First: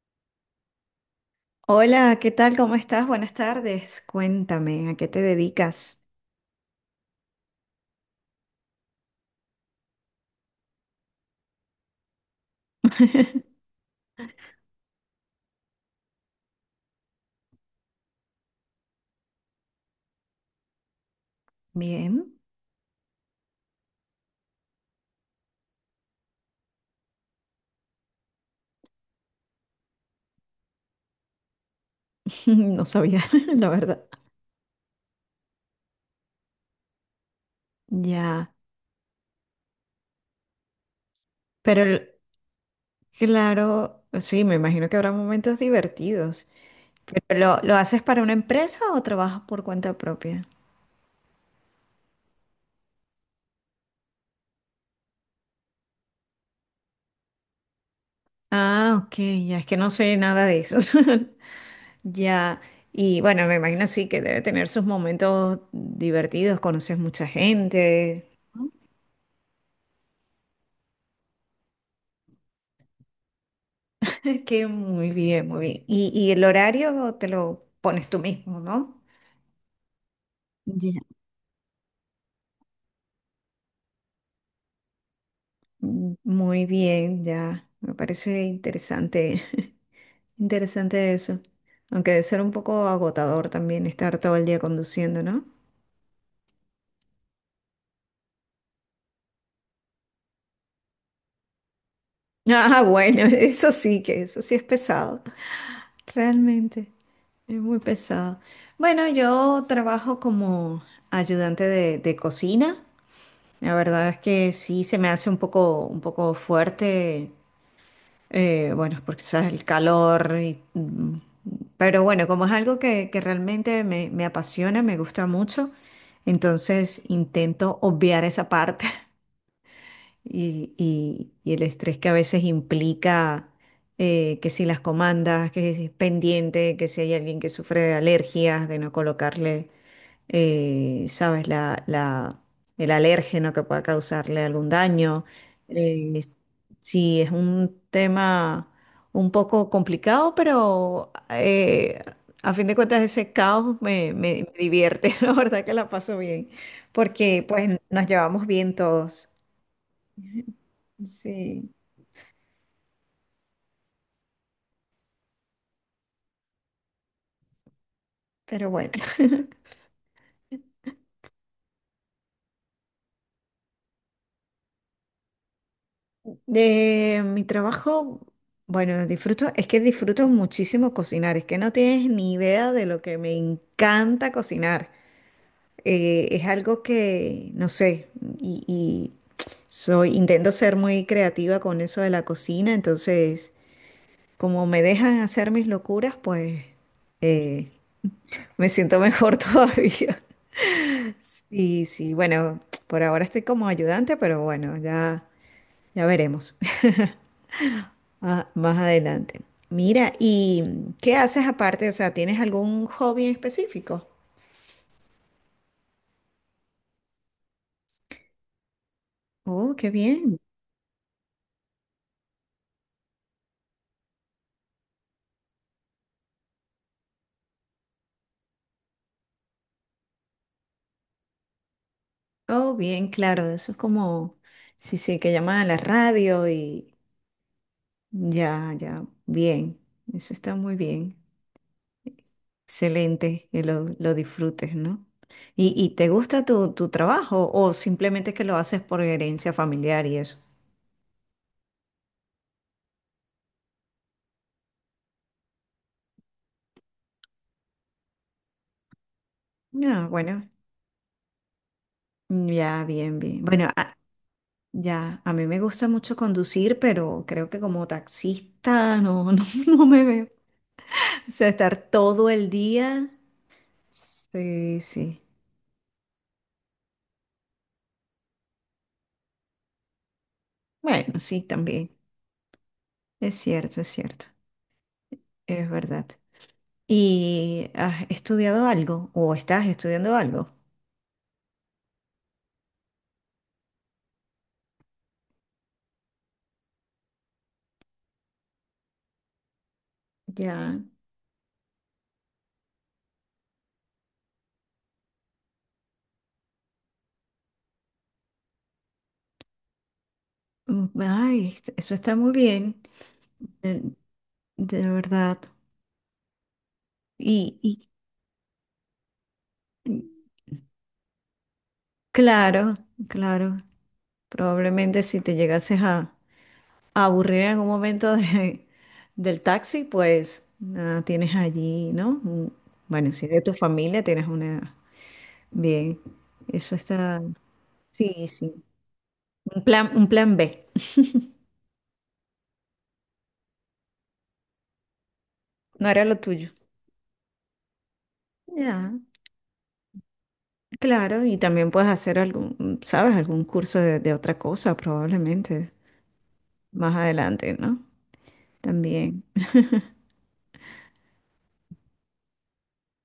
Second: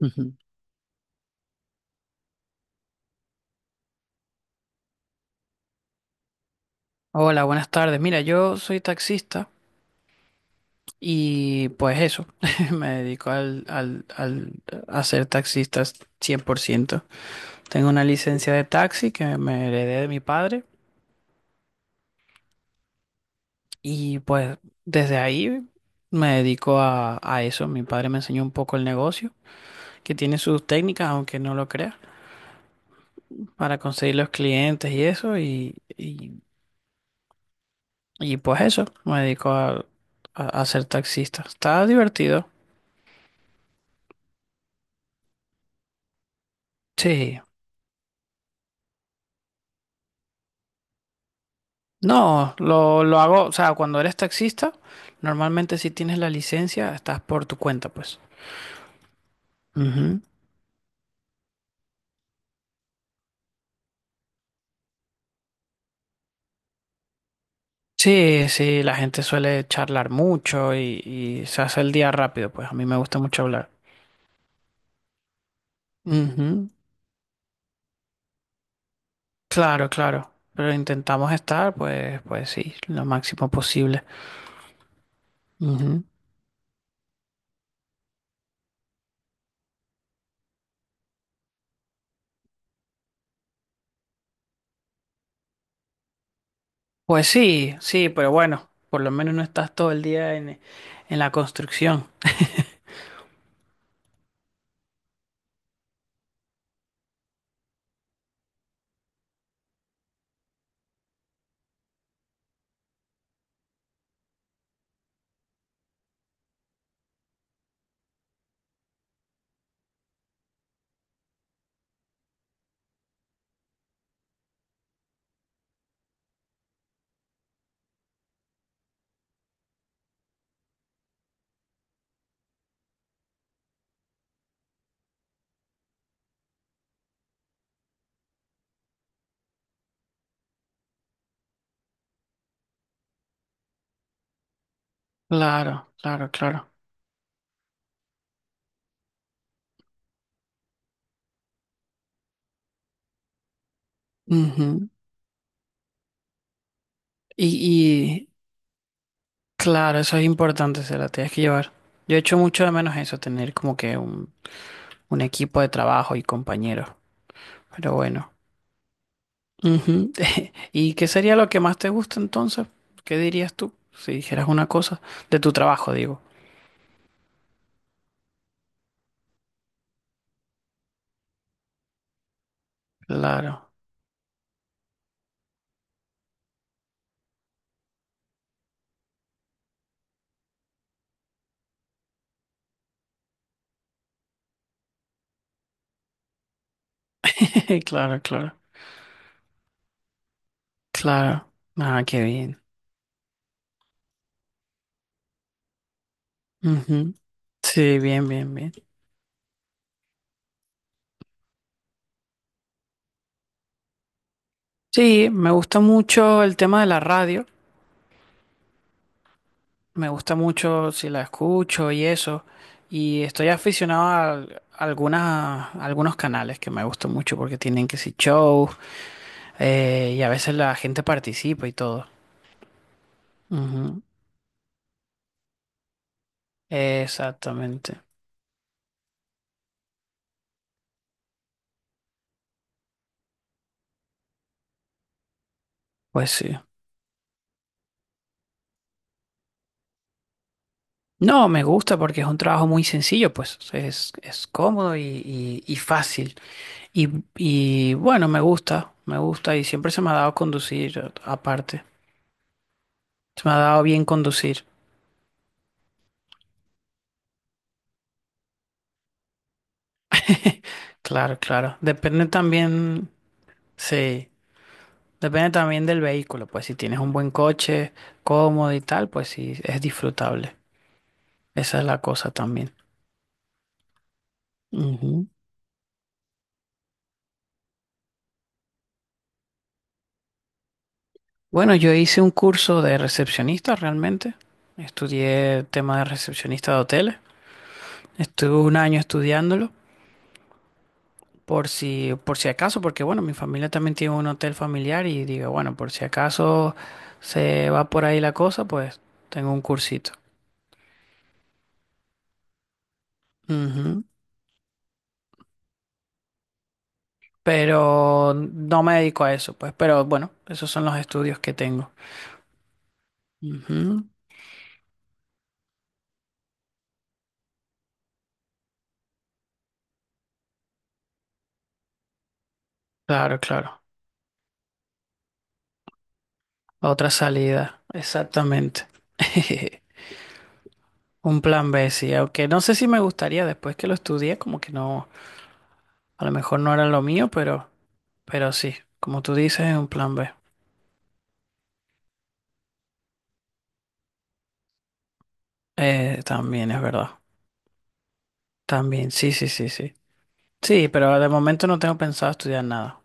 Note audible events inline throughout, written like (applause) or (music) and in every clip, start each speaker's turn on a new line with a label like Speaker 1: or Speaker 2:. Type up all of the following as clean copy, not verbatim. Speaker 1: Ujú.
Speaker 2: Hola, ¿qué tal? ¿Cómo estás? Buenas tardes. Cuéntame, ¿a qué te dedicas?
Speaker 1: Hola, buenas tardes. Mira, yo soy taxista y pues eso, (laughs) me dedico
Speaker 2: (laughs)
Speaker 1: a ser taxista 100%. Tengo una licencia de taxi que me heredé de mi padre
Speaker 2: Bien,
Speaker 1: y pues desde ahí me dedico a eso. Mi padre me enseñó un poco el negocio, que tiene sus técnicas, aunque no lo creas,
Speaker 2: (laughs) no sabía, (laughs) la
Speaker 1: para
Speaker 2: verdad.
Speaker 1: conseguir los clientes y eso y
Speaker 2: Ya,
Speaker 1: pues eso, me dedico a ser taxista.
Speaker 2: pero
Speaker 1: Está
Speaker 2: el-
Speaker 1: divertido.
Speaker 2: claro, sí, me imagino que habrá momentos divertidos.
Speaker 1: Sí.
Speaker 2: ¿Pero lo haces para una empresa o trabajas por cuenta propia?
Speaker 1: No, lo hago, o sea, cuando eres taxista, normalmente si tienes la licencia, estás por tu cuenta, pues.
Speaker 2: Ah, ok, ya es que no sé
Speaker 1: Ujú.
Speaker 2: nada de eso. (laughs) Ya, y bueno, me imagino sí que debe tener sus momentos divertidos, conoces mucha gente.
Speaker 1: Sí, sí, la gente suele charlar mucho y se hace el día rápido, pues a mí me gusta mucho hablar.
Speaker 2: Qué muy bien, muy bien. Y el
Speaker 1: Ujú.
Speaker 2: horario te lo pones tú mismo, ¿no?
Speaker 1: Claro, claro, pero
Speaker 2: Ya.
Speaker 1: intentamos estar, pues, pues sí, lo máximo posible. Ujú.
Speaker 2: Muy bien, ya. Me parece interesante, (laughs) interesante eso. Aunque debe ser un poco agotador también estar todo el día conduciendo, ¿no?
Speaker 1: Pues sí, sí, pero bueno, por lo menos no estás todo el día en la construcción.
Speaker 2: Ah, bueno, (laughs) eso sí que, eso sí es pesado. Realmente, es muy pesado. Bueno, yo trabajo como ayudante de cocina. La verdad es que sí se me hace un poco fuerte. Bueno, porque sabes el calor y, pero bueno, como es algo que realmente me apasiona, me gusta mucho, entonces intento obviar esa parte (laughs) y el estrés que a veces implica que si las comandas, que si es pendiente, que si hay alguien que sufre de alergias, de no colocarle sabes, el alérgeno que pueda causarle algún daño.
Speaker 1: Claro,
Speaker 2: Eh,
Speaker 1: claro,
Speaker 2: es-
Speaker 1: claro.
Speaker 2: sí, es un tema un poco complicado, pero a fin de cuentas ese caos me
Speaker 1: Ujú.
Speaker 2: divierte, (laughs) la verdad que la paso bien, porque pues nos
Speaker 1: Y,
Speaker 2: llevamos bien todos.
Speaker 1: Claro, eso es importante, se la tienes que llevar.
Speaker 2: Sí,
Speaker 1: Yo echo mucho de menos eso, tener como que un equipo de trabajo y compañeros. Pero bueno.
Speaker 2: pero bueno. (laughs)
Speaker 1: Ujú. (laughs) ¿Y qué sería lo que más te gusta entonces? ¿Qué dirías tú? Si dijeras una cosa de tu trabajo, digo.
Speaker 2: De mi trabajo, bueno, disfruto, es que disfruto muchísimo cocinar, es que no tienes ni idea de lo que me
Speaker 1: Claro,
Speaker 2: encanta cocinar. Es algo que, no sé, y soy, intento ser muy creativa con eso de la cocina, entonces, como me dejan hacer mis locuras, pues eh,
Speaker 1: (laughs) claro, claro,
Speaker 2: me siento mejor (laughs) todavía.
Speaker 1: claro.
Speaker 2: Sí,
Speaker 1: Ah,
Speaker 2: sí,
Speaker 1: qué
Speaker 2: bueno,
Speaker 1: bien.
Speaker 2: por ahora estoy como ayudante, pero bueno, ya veremos. (laughs)
Speaker 1: Ujú. Sí, bien,
Speaker 2: Ah,
Speaker 1: bien, bien.
Speaker 2: más adelante. Mira, ¿y qué haces aparte? O sea, ¿tienes algún hobby en específico?
Speaker 1: Sí, me gusta mucho el tema de la radio.
Speaker 2: Oh, qué
Speaker 1: Me gusta
Speaker 2: bien.
Speaker 1: mucho si la escucho y eso. Y estoy aficionado a algunas, a algunos canales que me gustan mucho porque tienen que si show y a veces la gente participa y todo.
Speaker 2: Oh, bien, claro. Eso es
Speaker 1: Ujú.
Speaker 2: como, sí, sí, que llaman a la radio y
Speaker 1: Exactamente.
Speaker 2: ya, ya, bien. Eso está muy bien. Excelente, que lo disfrutes, ¿no? ¿Y te
Speaker 1: Pues
Speaker 2: gusta
Speaker 1: sí.
Speaker 2: tu trabajo o simplemente es que lo haces por herencia familiar y eso?
Speaker 1: No, me gusta porque es un trabajo muy sencillo, pues es cómodo y fácil. Y, y bueno, me gusta y siempre se
Speaker 2: No,
Speaker 1: me ha dado
Speaker 2: bueno,
Speaker 1: conducir aparte.
Speaker 2: ya, bien, bien.
Speaker 1: Se me ha
Speaker 2: Bueno,
Speaker 1: dado bien conducir.
Speaker 2: ya, a mí me gusta mucho conducir, pero creo que como taxista no, (laughs) no, no me veo.
Speaker 1: (laughs)
Speaker 2: O
Speaker 1: Claro,
Speaker 2: sea, estar
Speaker 1: claro. Depende
Speaker 2: todo el día.
Speaker 1: también, sí,
Speaker 2: Sí, sí.
Speaker 1: depende también del vehículo. Pues si tienes un buen coche, cómodo y tal, pues sí, es disfrutable.
Speaker 2: Bueno, sí,
Speaker 1: Esa es
Speaker 2: también.
Speaker 1: la cosa también.
Speaker 2: Es cierto, es cierto.
Speaker 1: Ujú.
Speaker 2: Es verdad. ¿Y has estudiado algo o estás estudiando algo?
Speaker 1: Bueno, yo hice un curso de recepcionista realmente. Estudié tema de recepcionista de hoteles. Estuve un año estudiándolo
Speaker 2: Ya.
Speaker 1: por si acaso, porque bueno, mi familia también tiene un hotel familiar y digo, bueno, por si acaso se va por ahí la cosa, pues tengo un cursito.
Speaker 2: Ay, eso está muy bien. De,
Speaker 1: Ujú,
Speaker 2: de verdad. Y
Speaker 1: pero no me dedico a eso, pues, pero
Speaker 2: mm,
Speaker 1: bueno, esos son los estudios que tengo.
Speaker 2: claro, claro.
Speaker 1: Ujú,
Speaker 2: Probablemente si te llegases a aburrir en algún momento del taxi, pues nada, tienes allí, ¿no? Bueno, si es
Speaker 1: claro,
Speaker 2: de tu
Speaker 1: claro.
Speaker 2: familia, tienes una. Bien, eso
Speaker 1: Otra
Speaker 2: está.
Speaker 1: salida,
Speaker 2: Sí, sí.
Speaker 1: exactamente.
Speaker 2: Un plan,
Speaker 1: (laughs)
Speaker 2: un plan B.
Speaker 1: Un plan B, sí, aunque no sé si me gustaría después que lo estudié, como que no,
Speaker 2: No era lo
Speaker 1: a lo
Speaker 2: tuyo.
Speaker 1: mejor no era lo mío, pero sí,
Speaker 2: Ya,
Speaker 1: como tú dices, es un plan B.
Speaker 2: claro, y también puedes hacer algún, ¿sabes? Algún curso de otra cosa, probablemente,
Speaker 1: También es
Speaker 2: más
Speaker 1: verdad.
Speaker 2: adelante, ¿no?
Speaker 1: También,
Speaker 2: También.
Speaker 1: sí, sí, sí, sí. Sí, pero de momento no tengo pensado estudiar nada.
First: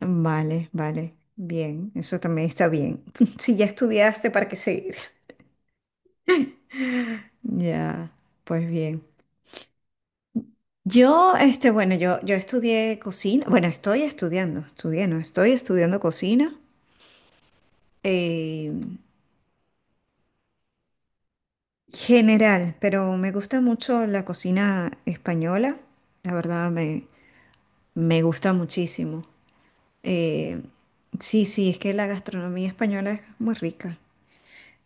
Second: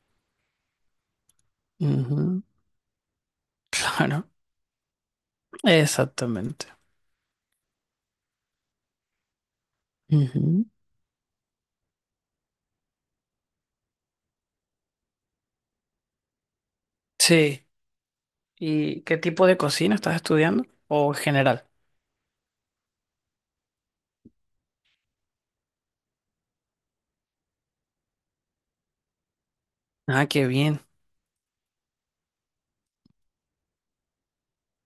Speaker 2: Vale, vale. Bien, eso
Speaker 1: Ujú,
Speaker 2: también está bien. (laughs) Si ya
Speaker 1: (laughs) claro,
Speaker 2: estudiaste, ¿para qué seguir?
Speaker 1: exactamente.
Speaker 2: (laughs) Ya, pues bien.
Speaker 1: Ujú.
Speaker 2: Yo, este, bueno, yo estudié cocina, bueno, estoy estudiando, estudié, no, estoy estudiando cocina
Speaker 1: Sí.
Speaker 2: eh,
Speaker 1: ¿Y qué tipo de cocina estás estudiando? ¿O en general?
Speaker 2: general, pero me gusta mucho la cocina española, la verdad me gusta muchísimo.
Speaker 1: Ah, qué
Speaker 2: Eh,
Speaker 1: bien.
Speaker 2: sí, sí, es que la gastronomía española es muy rica.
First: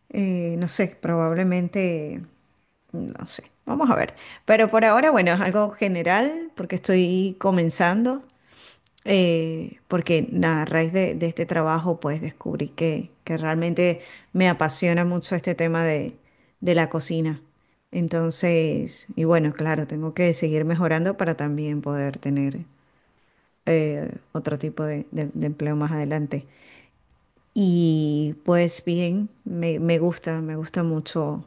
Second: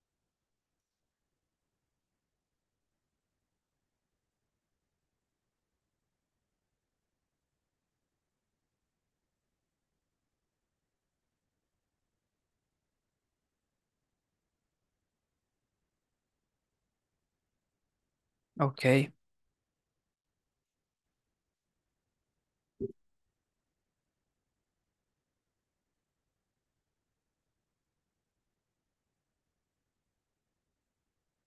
Speaker 2: No sé, probablemente, no sé, vamos a ver, pero por ahora, bueno, es algo general porque estoy comenzando. Porque a raíz de este trabajo pues descubrí que realmente me apasiona mucho este tema de la cocina. Entonces,
Speaker 1: Ok.
Speaker 2: y bueno, claro, tengo que seguir mejorando para también poder tener otro tipo de empleo más adelante. Y pues bien, me gusta mucho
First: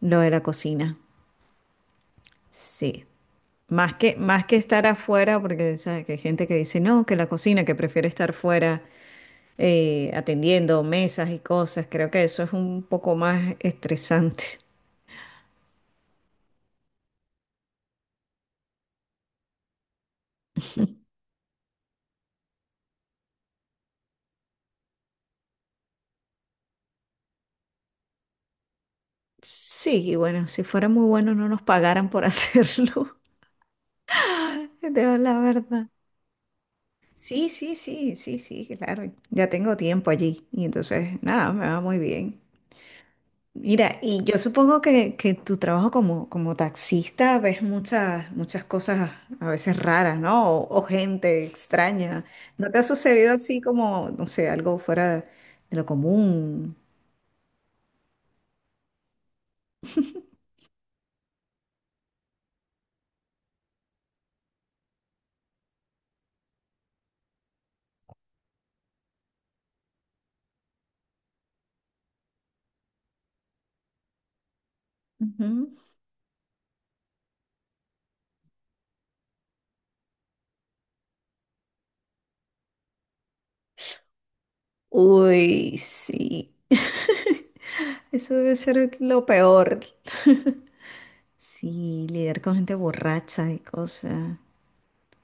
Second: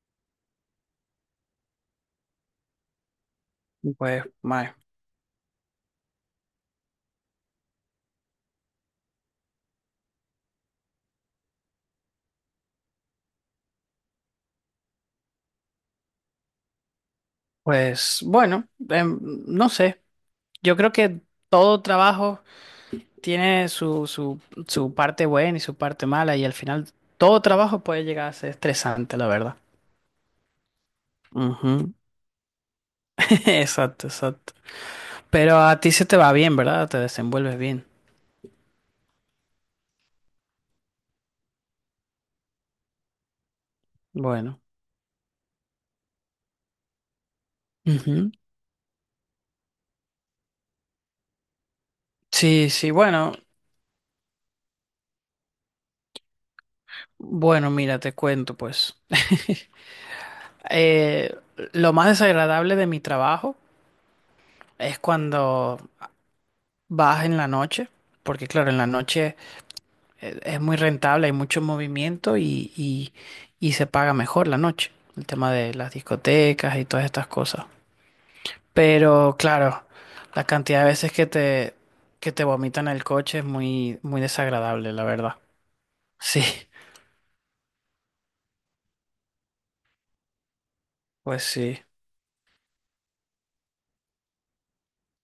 Speaker 2: lo de la cocina. Sí. Más que,
Speaker 1: Pues,
Speaker 2: más que
Speaker 1: mae,
Speaker 2: estar afuera, porque sabes que hay gente que dice, no, que la cocina, que prefiere estar fuera atendiendo mesas y cosas, creo que eso es un poco más estresante.
Speaker 1: pues bueno, no sé. Yo creo que todo trabajo tiene su parte buena y su parte mala y al final todo trabajo puede llegar a ser estresante, la verdad.
Speaker 2: Sí, y bueno, si fuera muy bueno no nos
Speaker 1: Ujú.
Speaker 2: pagaran por hacerlo,
Speaker 1: (laughs) Exacto, exacto.
Speaker 2: (laughs) de la
Speaker 1: Pero a
Speaker 2: verdad.
Speaker 1: ti se te va bien, ¿verdad? Te
Speaker 2: Sí,
Speaker 1: desenvuelves
Speaker 2: sí,
Speaker 1: bien.
Speaker 2: sí, sí, sí, claro. Ya tengo tiempo allí y entonces, nada, me va muy bien. Mira, y yo
Speaker 1: Bueno.
Speaker 2: supongo que tu trabajo como taxista ves muchas,
Speaker 1: Ujú.
Speaker 2: muchas cosas a veces raras, ¿no? O gente extraña.
Speaker 1: Sí,
Speaker 2: ¿No te ha
Speaker 1: sí, bueno.
Speaker 2: sucedido así como, no sé, algo fuera de lo común?
Speaker 1: Bueno, mira, te cuento pues. (laughs) Eh, lo más desagradable de mi trabajo es cuando vas en la noche, porque claro, en la noche es muy rentable, hay mucho movimiento y se paga mejor la noche, el tema
Speaker 2: Ujú.
Speaker 1: de las discotecas y todas estas cosas. Pero claro, la cantidad de veces que te vomitan el coche es muy, muy desagradable, la verdad.
Speaker 2: Uy,
Speaker 1: Sí,
Speaker 2: sí. (laughs) Eso debe ser lo peor. (laughs)
Speaker 1: pues sí,
Speaker 2: Sí, lidiar con gente borracha y cosas.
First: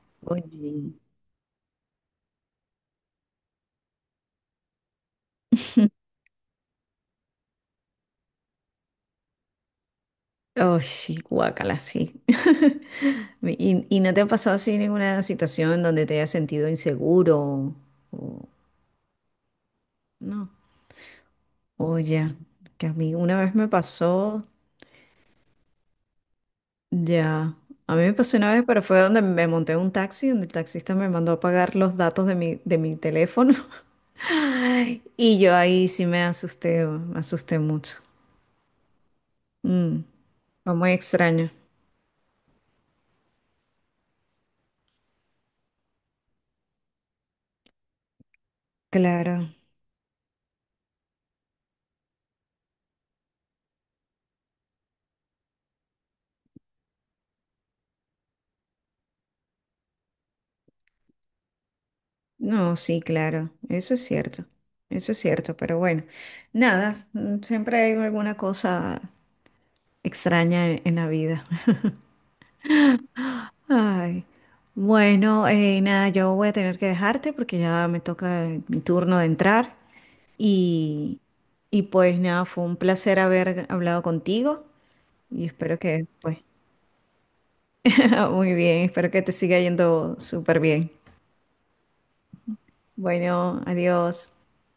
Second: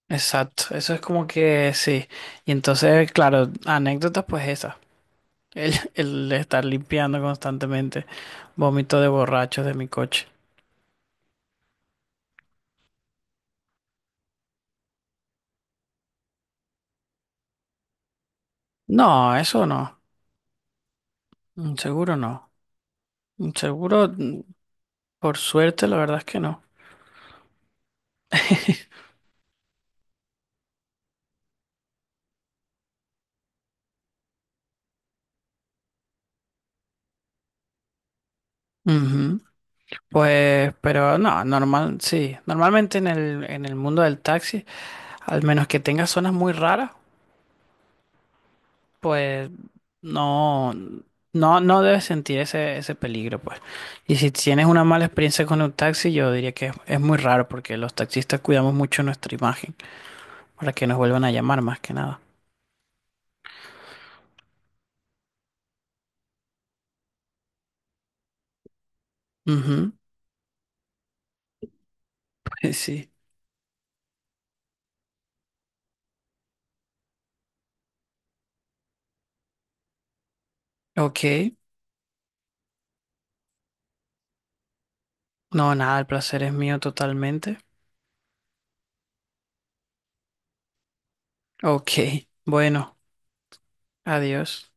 Speaker 1: exacto,
Speaker 2: Oye.
Speaker 1: eso es como que sí. Y entonces, claro, anécdotas pues esas. El, (laughs) el estar limpiando constantemente vómito de borrachos de mi coche.
Speaker 2: Oh, sí, guácala, sí. (laughs) ¿Y no te ha pasado así ninguna situación donde te hayas sentido inseguro? O,
Speaker 1: No, eso no.
Speaker 2: no. O
Speaker 1: Seguro
Speaker 2: ya,
Speaker 1: no.
Speaker 2: que a mí una
Speaker 1: Mm,
Speaker 2: vez me
Speaker 1: Seguro,
Speaker 2: pasó,
Speaker 1: por suerte, la verdad es que no.
Speaker 2: ya. A mí me pasó una vez, pero fue
Speaker 1: (laughs)
Speaker 2: donde me monté en un taxi, donde el taxista me mandó a pagar los datos de mi teléfono. (laughs) Y yo ahí sí me asusté mucho.
Speaker 1: Ujú.
Speaker 2: Mm, fue
Speaker 1: Pues,
Speaker 2: muy
Speaker 1: pero no,
Speaker 2: extraño.
Speaker 1: normal, sí. Normalmente en el mundo del taxi, al menos que tengas zonas muy raras, pues
Speaker 2: Claro.
Speaker 1: no, no, no debes sentir ese, ese peligro, pues. Y si tienes una mala experiencia con un taxi, yo diría que es muy raro porque los taxistas cuidamos mucho nuestra imagen para que nos vuelvan a llamar más que nada.
Speaker 2: No, sí, claro, eso es cierto, pero bueno, nada, siempre hay alguna cosa
Speaker 1: Ujú,
Speaker 2: extraña en la vida. (laughs)
Speaker 1: (laughs) pues sí.
Speaker 2: Ay, bueno, nada, yo voy a tener que dejarte porque ya me toca mi turno de entrar y,
Speaker 1: Ok.
Speaker 2: y pues nada, fue un placer haber hablado contigo y
Speaker 1: No,
Speaker 2: espero
Speaker 1: nada,
Speaker 2: que,
Speaker 1: el
Speaker 2: pues,
Speaker 1: placer es mío totalmente.
Speaker 2: (laughs) muy bien, espero que te siga yendo súper bien.
Speaker 1: Ok. Bueno,
Speaker 2: Bueno, adiós.
Speaker 1: adiós.